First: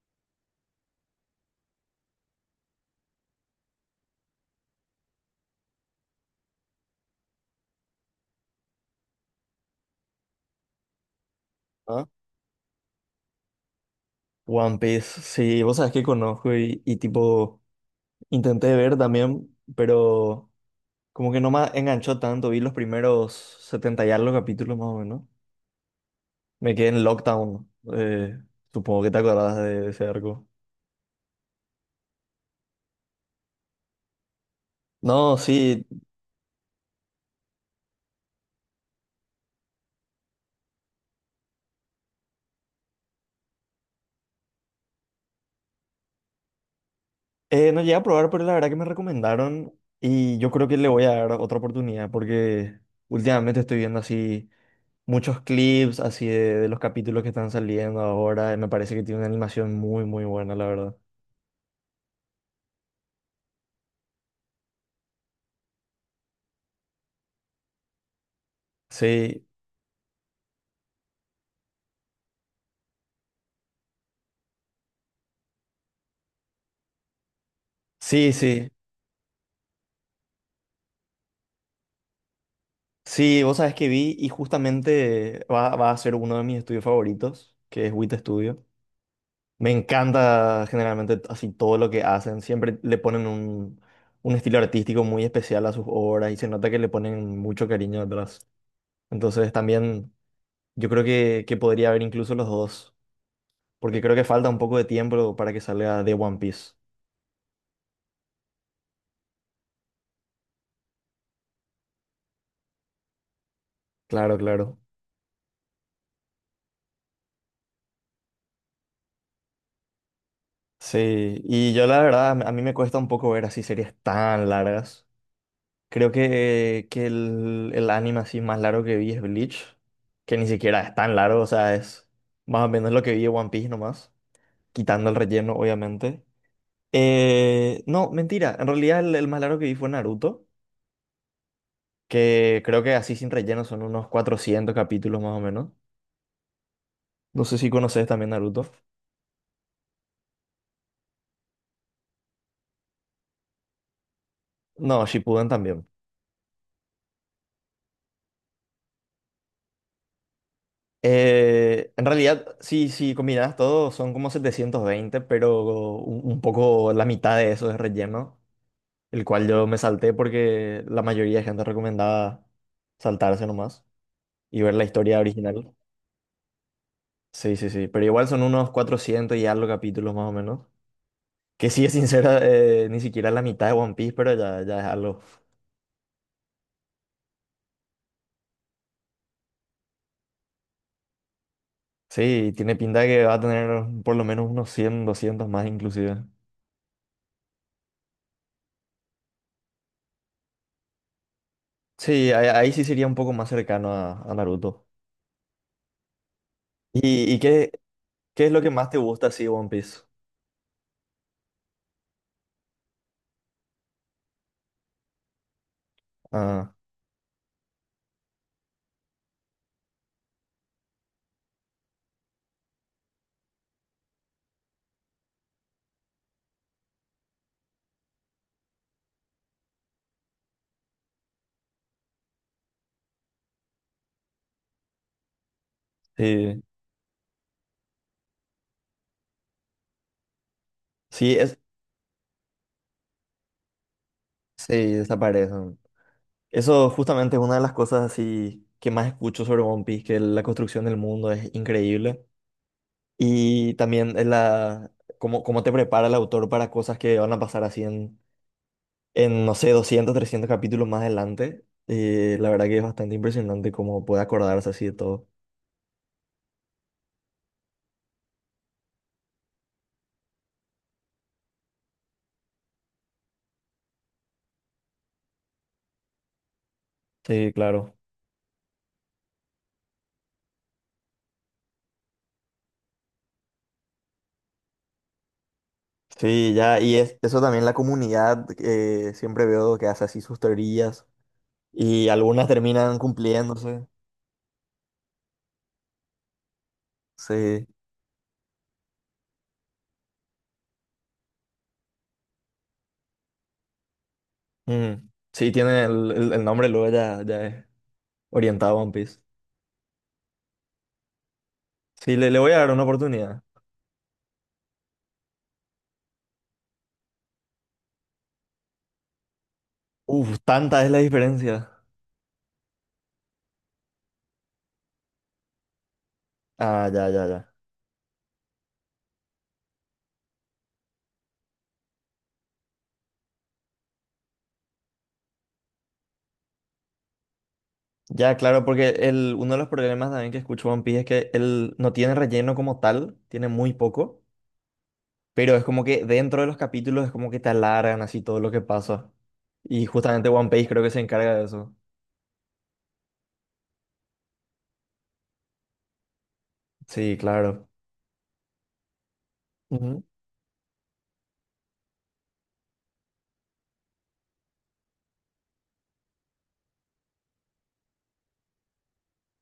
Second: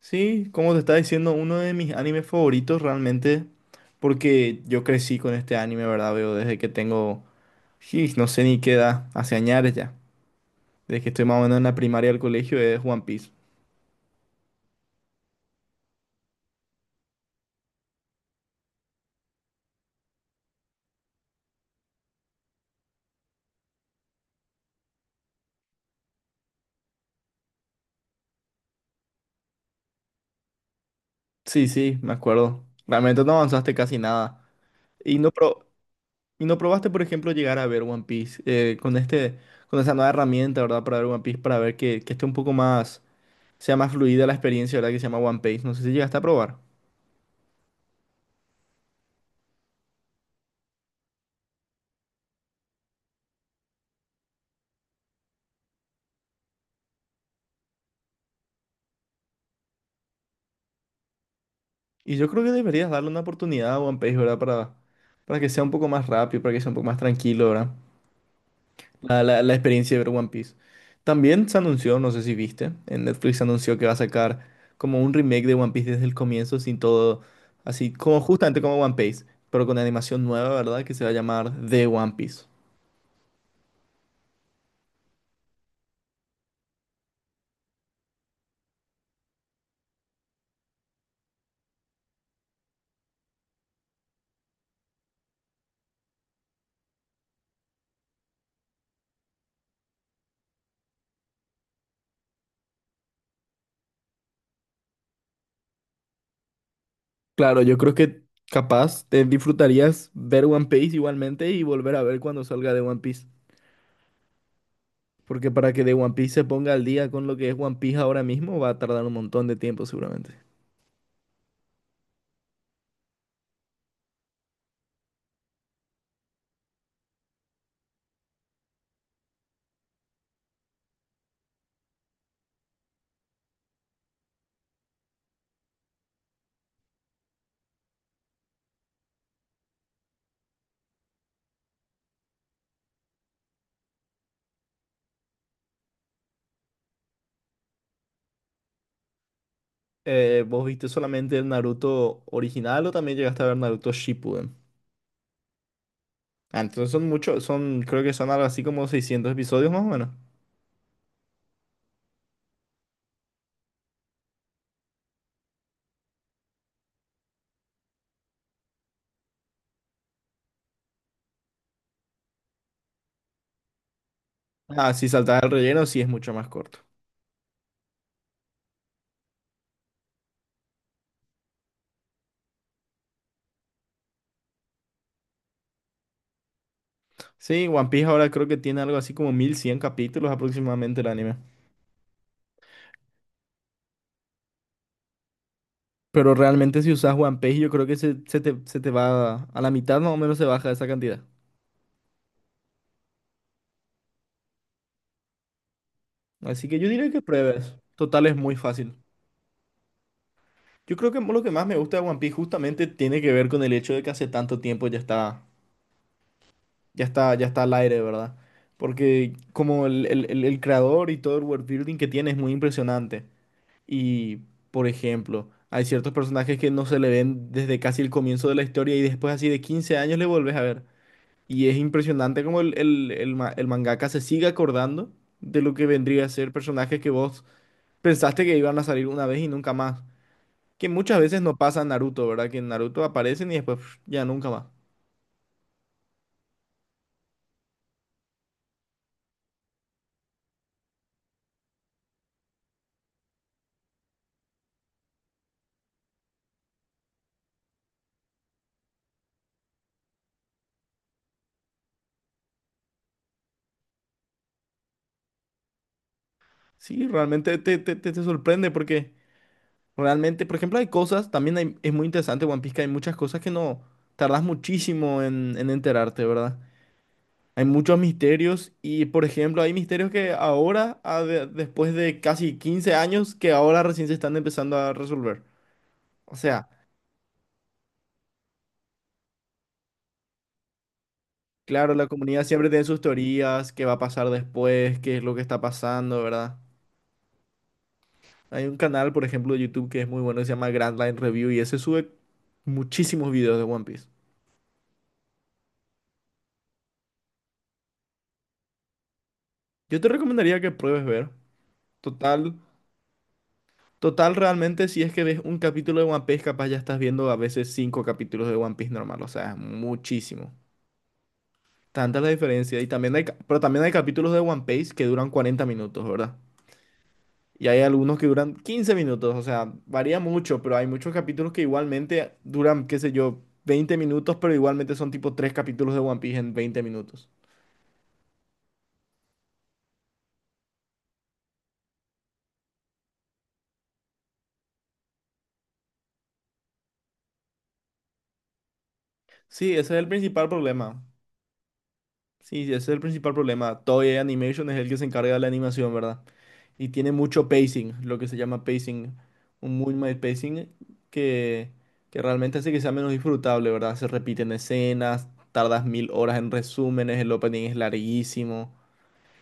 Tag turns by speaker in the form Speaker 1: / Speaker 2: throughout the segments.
Speaker 1: Sí, como te estaba diciendo, uno de mis animes favoritos realmente, porque yo crecí con este anime, ¿verdad? Veo desde que tengo, sí, no sé ni qué edad, hace años ya, desde que estoy más o menos en la
Speaker 2: Ah,
Speaker 1: primaria del colegio, es One Piece.
Speaker 2: One Piece, sí, vos sabés que conozco y tipo intenté ver también, pero como que no me enganchó tanto, vi los primeros 70 y algo capítulos más o menos. Me quedé en Lockdown, eh, supongo que te acordás de ese arco.
Speaker 1: Sí, sí, me acuerdo. Realmente no avanzaste casi nada. Y no,
Speaker 2: No, sí,
Speaker 1: y no probaste, por ejemplo, llegar a ver One Piece con este, con esa nueva herramienta, ¿verdad? Para ver One Piece, para ver que esté un poco más, sea más fluida la experiencia, ¿verdad? Que se llama One Piece. No sé si llegaste a probar.
Speaker 2: no llegué a probar, pero la verdad que me recomendaron y yo creo que le voy a dar otra oportunidad porque últimamente estoy viendo así muchos clips así de los capítulos que están saliendo ahora y me parece que tiene una animación muy, muy buena, la verdad.
Speaker 1: Y yo creo que deberías darle una oportunidad a One Piece, ¿verdad? Para que sea un poco más rápido, para que sea un poco más tranquilo, ¿verdad? La, la-
Speaker 2: Sí,
Speaker 1: la experiencia de ver One Piece. También se anunció, no sé si viste, en Netflix se anunció que va a sacar como un remake de One Piece desde el comienzo, sin todo, así como
Speaker 2: sí,
Speaker 1: justamente
Speaker 2: sí.
Speaker 1: como One Piece, pero con animación nueva, ¿verdad? Que se va a llamar The One Piece.
Speaker 2: Sí, vos sabés que vi y justamente va a ser uno de mis estudios favoritos, que es WIT Studio. Me encanta generalmente así todo lo que hacen. Siempre le ponen un estilo artístico muy especial a sus obras y se nota que le ponen mucho cariño detrás. Entonces también yo creo que podría haber incluso los dos, porque creo que falta un poco de tiempo para que salga de One Piece.
Speaker 1: Claro, yo creo que capaz te disfrutarías ver One Piece igualmente y volver a ver cuando salga de One Piece.
Speaker 2: Claro, claro.
Speaker 1: Porque para que de One Piece se ponga al día con lo que es One Piece ahora mismo, va a tardar un montón de tiempo seguramente.
Speaker 2: Sí, y yo la verdad, a mí me cuesta un poco ver así series tan largas. Creo que el anime así más largo que vi es Bleach, que ni siquiera es tan largo, o sea, es más o menos lo que vi de One Piece nomás, quitando el relleno, obviamente. No, mentira, en realidad el más largo que vi fue Naruto, que creo que así sin relleno son unos 400 capítulos más o menos. No sé si conoces también Naruto.
Speaker 1: ¿Vos viste solamente el Naruto original o también llegaste a ver Naruto Shippuden?
Speaker 2: No, Shippuden también.
Speaker 1: Ah, entonces son muchos, son, creo que son algo así como 600 episodios más o menos.
Speaker 2: En realidad, sí, sí, combinadas todo, son como 720 pero un poco la mitad de eso es relleno. El cual yo me salté porque la mayoría de gente recomendaba saltarse nomás y ver la
Speaker 1: Ah, si
Speaker 2: historia
Speaker 1: saltas el
Speaker 2: original.
Speaker 1: relleno, sí es mucho más corto.
Speaker 2: Sí, sí, sí, pero igual son unos 400 y algo capítulos más o menos. Que sí, es sincera, ni siquiera la mitad de One Piece, pero ya, ya es algo.
Speaker 1: Sí, One Piece ahora creo que tiene algo así como 1100 capítulos aproximadamente el anime.
Speaker 2: Sí, tiene pinta de que va a tener por lo menos unos 100 200 más inclusive.
Speaker 1: Pero realmente si usas One Piece yo creo que se te va a la mitad más o menos se baja esa cantidad.
Speaker 2: Sí, ahí sí sería un poco más cercano a Naruto.
Speaker 1: Así que yo diría que
Speaker 2: ¿Y qué,
Speaker 1: pruebes. Total es
Speaker 2: qué es
Speaker 1: muy
Speaker 2: lo que más
Speaker 1: fácil.
Speaker 2: te gusta así de One Piece?
Speaker 1: Yo creo que lo que más me gusta de One Piece justamente tiene que ver con el hecho de que hace tanto tiempo ya está,
Speaker 2: Ah,
Speaker 1: ya está al aire, ¿verdad? Porque como el creador y todo el world building que tiene es muy impresionante. Y, por ejemplo, hay ciertos personajes que no se le ven desde casi el comienzo de la historia y después así de 15 años le volvés a ver. Y es impresionante como el mangaka se sigue acordando de lo que vendría a ser
Speaker 2: sí,
Speaker 1: personajes que vos pensaste que iban a salir una vez y nunca más. Que muchas
Speaker 2: sí,
Speaker 1: veces no
Speaker 2: es,
Speaker 1: pasa en Naruto, ¿verdad? Que en Naruto aparecen y después pf, ya nunca más.
Speaker 2: sí, desaparece. Eso justamente es una de las cosas así que más escucho sobre One Piece, que la construcción del mundo es increíble. Y también es cómo te prepara el autor para cosas que van a pasar así en no sé, 200 300 capítulos más adelante. La verdad que es bastante impresionante cómo puede acordarse así de todo.
Speaker 1: Sí, realmente te sorprende porque realmente, por ejemplo, hay cosas, también es muy interesante One Piece que hay muchas cosas que no tardas muchísimo en enterarte, ¿verdad?
Speaker 2: Sí,
Speaker 1: Hay
Speaker 2: claro.
Speaker 1: muchos misterios y, por ejemplo, hay misterios que ahora, después de casi 15 años, que ahora recién se están empezando a resolver. O
Speaker 2: Sí,
Speaker 1: sea,
Speaker 2: ya, y eso también la comunidad, siempre veo que hace así sus teorías
Speaker 1: claro, la
Speaker 2: y
Speaker 1: comunidad
Speaker 2: algunas
Speaker 1: siempre tiene
Speaker 2: terminan
Speaker 1: sus teorías, qué
Speaker 2: cumpliéndose.
Speaker 1: va a pasar después, qué es lo que está pasando, ¿verdad?
Speaker 2: Sí.
Speaker 1: Hay un canal, por ejemplo, de YouTube que es muy bueno, que se llama Grand Line Review y ese sube muchísimos videos de One Piece.
Speaker 2: Mm, sí, tiene el nombre, luego ya, ya es orientado a One Piece.
Speaker 1: Yo te recomendaría que pruebes ver.
Speaker 2: Sí, le voy
Speaker 1: Total,
Speaker 2: a dar una oportunidad.
Speaker 1: Total, realmente, si es que ves un capítulo de One Piece, capaz ya estás viendo a veces 5 capítulos de One Piece normal, o sea, es
Speaker 2: Uf,
Speaker 1: muchísimo.
Speaker 2: tanta es la diferencia.
Speaker 1: Tanta la diferencia. Y también pero también hay capítulos de One Piece que duran 40 minutos, ¿verdad?
Speaker 2: Ah, ya, ya, ya.
Speaker 1: Y hay algunos que duran 15 minutos. O sea, varía mucho, pero hay muchos capítulos que igualmente duran, qué sé yo, 20 minutos, pero igualmente son tipo tres capítulos de One Piece en 20 minutos.
Speaker 2: Ya, claro, porque uno de los problemas también que escucho One Piece es que él no tiene relleno como tal, tiene muy poco, pero es como que dentro de los capítulos es como que te alargan así todo lo que pasa.
Speaker 1: Sí,
Speaker 2: Y
Speaker 1: ese es el
Speaker 2: justamente
Speaker 1: principal
Speaker 2: One Piece creo que se
Speaker 1: problema.
Speaker 2: encarga de eso.
Speaker 1: Sí, sí, ese es el principal problema. Toei Animation es el que se encarga de la animación, ¿verdad? Y tiene
Speaker 2: Sí,
Speaker 1: mucho
Speaker 2: claro.
Speaker 1: pacing, lo que se llama pacing, un muy
Speaker 2: Ujú.
Speaker 1: mal pacing que, que realmente hace que sea menos disfrutable, ¿verdad? Se repiten escenas, tardas mil horas en resúmenes, el opening es larguísimo.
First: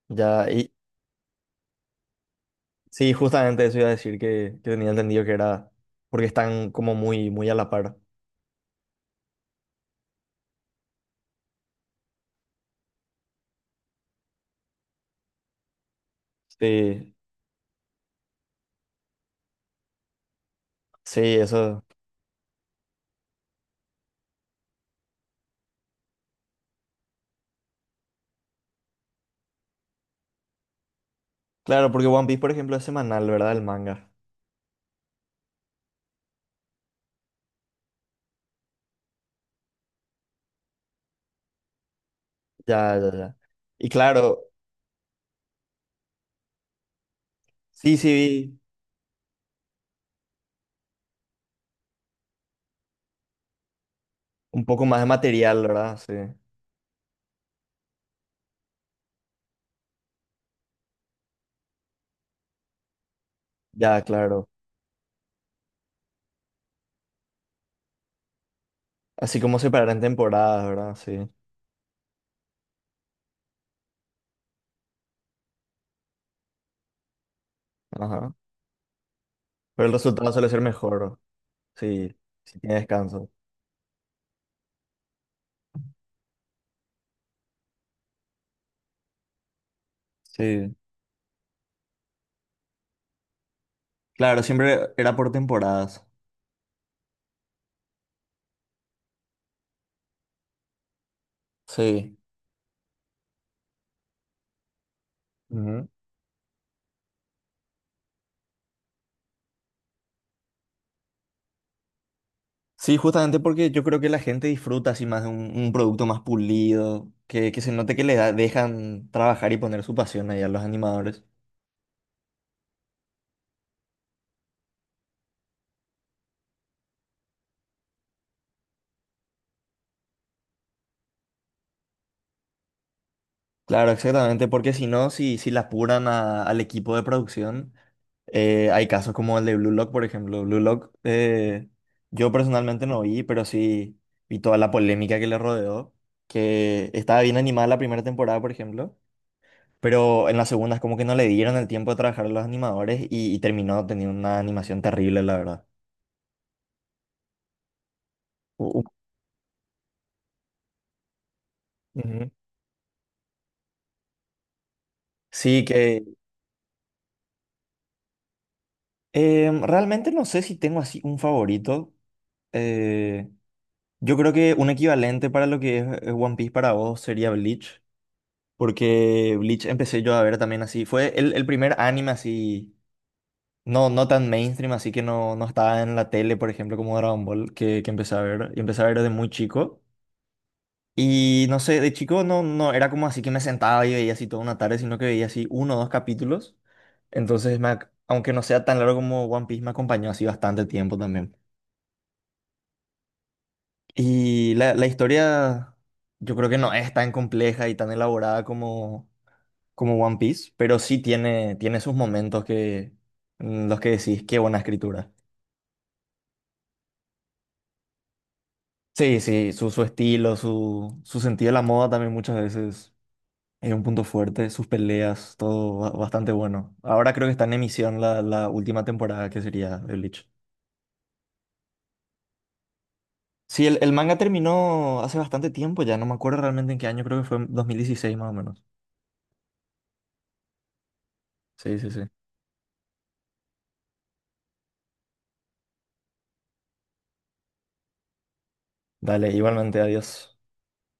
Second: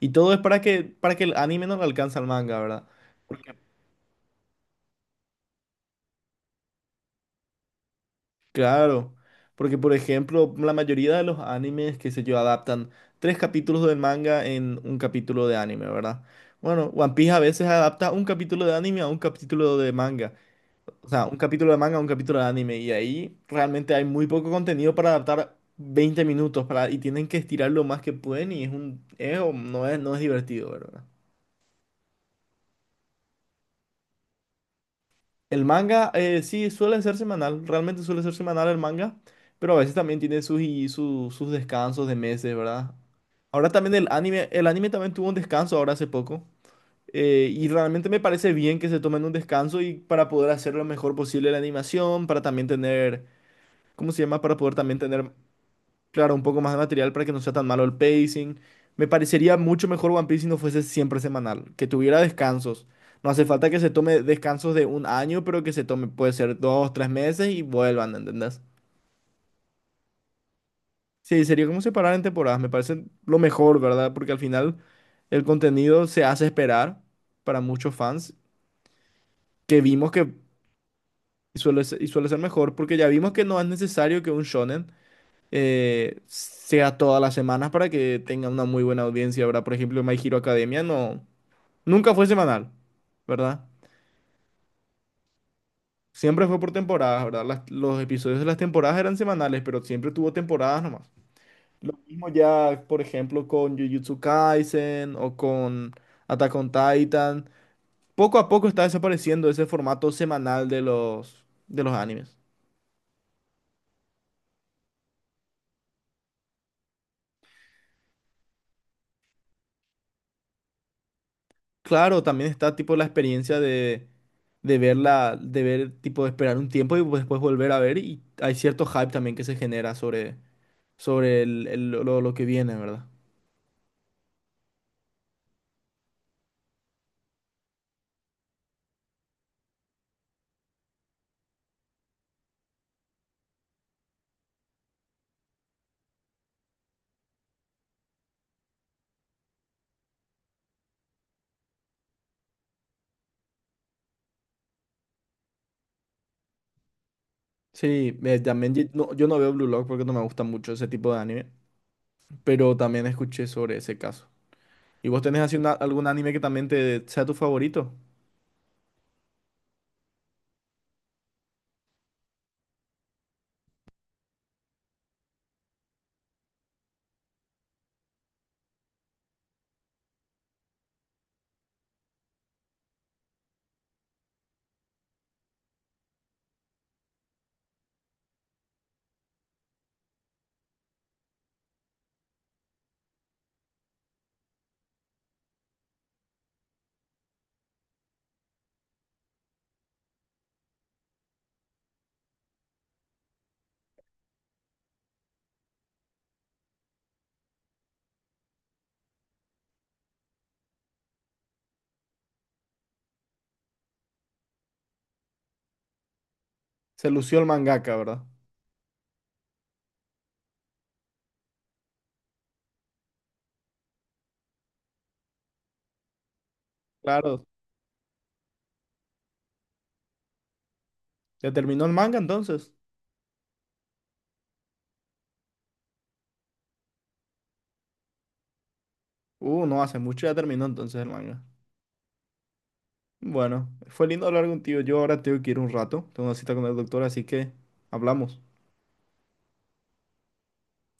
Speaker 1: Y todo es
Speaker 2: Ya, y
Speaker 1: para que el anime no le alcance al manga, ¿verdad?
Speaker 2: sí, justamente eso iba a decir que tenía entendido que era porque están como muy, muy a la par.
Speaker 1: Claro, porque por ejemplo, la mayoría de los animes que se yo adaptan tres capítulos del manga en un capítulo de anime, ¿verdad? Bueno, One
Speaker 2: Sí,
Speaker 1: Piece a veces adapta un capítulo de anime a un capítulo de manga, o
Speaker 2: sí,
Speaker 1: sea, un capítulo de
Speaker 2: eso.
Speaker 1: manga a un capítulo de anime, y ahí realmente hay muy poco contenido para adaptar 20 minutos para, y tienen que estirar lo más que pueden y es un, es, o no es, no es divertido, ¿verdad?
Speaker 2: Claro, porque One Piece, por ejemplo, es semanal, ¿verdad? El manga.
Speaker 1: El manga, sí, suele ser semanal, realmente suele ser semanal el manga, pero a veces también tiene sus, y sus descansos de meses, ¿verdad?
Speaker 2: Ya, ya, ya.
Speaker 1: Ahora
Speaker 2: Y
Speaker 1: también
Speaker 2: claro,
Speaker 1: el anime también tuvo un descanso ahora hace poco, y
Speaker 2: sí,
Speaker 1: realmente
Speaker 2: sí,
Speaker 1: me parece
Speaker 2: vi
Speaker 1: bien que se tomen un descanso y para poder hacer lo mejor posible la animación, para también tener, ¿cómo se llama? Para
Speaker 2: un
Speaker 1: poder
Speaker 2: poco
Speaker 1: también
Speaker 2: más de
Speaker 1: tener
Speaker 2: material, ¿verdad? Sí.
Speaker 1: Claro, un poco más de material para que no sea tan malo el pacing. Me parecería mucho mejor One Piece si no fuese siempre semanal, que tuviera descansos. No hace falta que se
Speaker 2: Ya,
Speaker 1: tome
Speaker 2: claro.
Speaker 1: descansos de un año, pero que se tome, puede ser dos, tres meses y vuelvan, ¿entendés?
Speaker 2: Así como separar en temporadas, ¿verdad? Sí.
Speaker 1: Sí, sería como separar en temporadas, me parece lo mejor, ¿verdad? Porque al final el contenido se hace esperar para muchos
Speaker 2: Ajá.
Speaker 1: fans, que
Speaker 2: Pero el
Speaker 1: vimos que
Speaker 2: resultado suele ser mejor.
Speaker 1: suele ser, y
Speaker 2: Sí,
Speaker 1: suele ser
Speaker 2: si
Speaker 1: mejor,
Speaker 2: tiene
Speaker 1: porque ya
Speaker 2: descanso.
Speaker 1: vimos que no es necesario que un shonen sea todas las semanas para que tenga una muy buena audiencia, ¿verdad? Por ejemplo, My Hero
Speaker 2: Sí.
Speaker 1: Academia no, nunca fue semanal, ¿verdad?
Speaker 2: Claro, siempre era por temporadas.
Speaker 1: Siempre fue por temporadas, ¿verdad? Los episodios de las temporadas eran semanales, pero siempre tuvo temporadas nomás. Lo
Speaker 2: Sí.
Speaker 1: mismo ya, por ejemplo, con Jujutsu Kaisen o
Speaker 2: Ujú.
Speaker 1: con Attack on Titan. Poco a poco está desapareciendo ese formato semanal de de los animes.
Speaker 2: Sí, justamente porque yo creo que la gente disfruta así más de un producto más pulido, que se note que le dejan trabajar y poner su pasión ahí a los animadores.
Speaker 1: Claro, también está tipo la experiencia de verla, de ver, tipo, esperar un tiempo y pues, después volver a ver. Y hay cierto hype también que se genera sobre, sobre lo que viene, ¿verdad?
Speaker 2: Claro, exactamente, porque si no, si la apuran al equipo de producción, hay casos como el de Blue Lock, por ejemplo. Blue Lock, yo personalmente no vi, pero sí vi toda la polémica que le rodeó, que estaba bien animada la primera temporada, por ejemplo, pero en la segunda es como que no le dieron el tiempo de trabajar a los animadores y terminó teniendo una animación terrible, la verdad.
Speaker 1: Sí,
Speaker 2: U-
Speaker 1: también
Speaker 2: u-
Speaker 1: no, yo no veo Blue Lock porque no me gusta mucho ese tipo de anime,
Speaker 2: Ujú.
Speaker 1: pero también escuché sobre ese caso. ¿Y vos tenés así
Speaker 2: Sí, que
Speaker 1: algún anime que también te sea tu favorito?
Speaker 2: realmente no sé si tengo así un favorito. eh, Yo creo que un equivalente para lo que es One Piece para vos sería Bleach, porque Bleach empecé yo a ver también así. Fue el primer anime así, no, no tan mainstream, así que no, no estaba en la tele, por ejemplo, como Dragon Ball, que empecé a ver. Y empecé a ver desde muy chico. Y no sé, de chico no, no era como así que me sentaba y veía así toda una tarde, sino que veía así uno o dos capítulos. Entonces, aunque no sea tan largo como One Piece, me acompañó así bastante tiempo también. Y la historia yo creo que no es tan compleja y tan elaborada como One Piece, pero sí tiene sus momentos en los que decís, qué buena escritura.
Speaker 1: Se lució el mangaka, ¿verdad?
Speaker 2: Sí, sí, su estilo, su sentido de la moda también muchas veces es un punto fuerte, sus peleas, todo bastante bueno. Ahora creo que
Speaker 1: Claro.
Speaker 2: está en emisión la última temporada que sería de Bleach.
Speaker 1: ¿Ya terminó el manga entonces?
Speaker 2: Sí, el manga terminó hace bastante tiempo ya, no me acuerdo realmente en qué año, creo que fue en 2016 más o menos.
Speaker 1: No hace mucho ya terminó entonces el manga.
Speaker 2: Sí, sí, sí.
Speaker 1: Bueno, fue lindo hablar contigo. Yo ahora tengo que ir un rato. Tengo una cita con el doctor, así que hablamos.
Speaker 2: Dale, igualmente, adiós.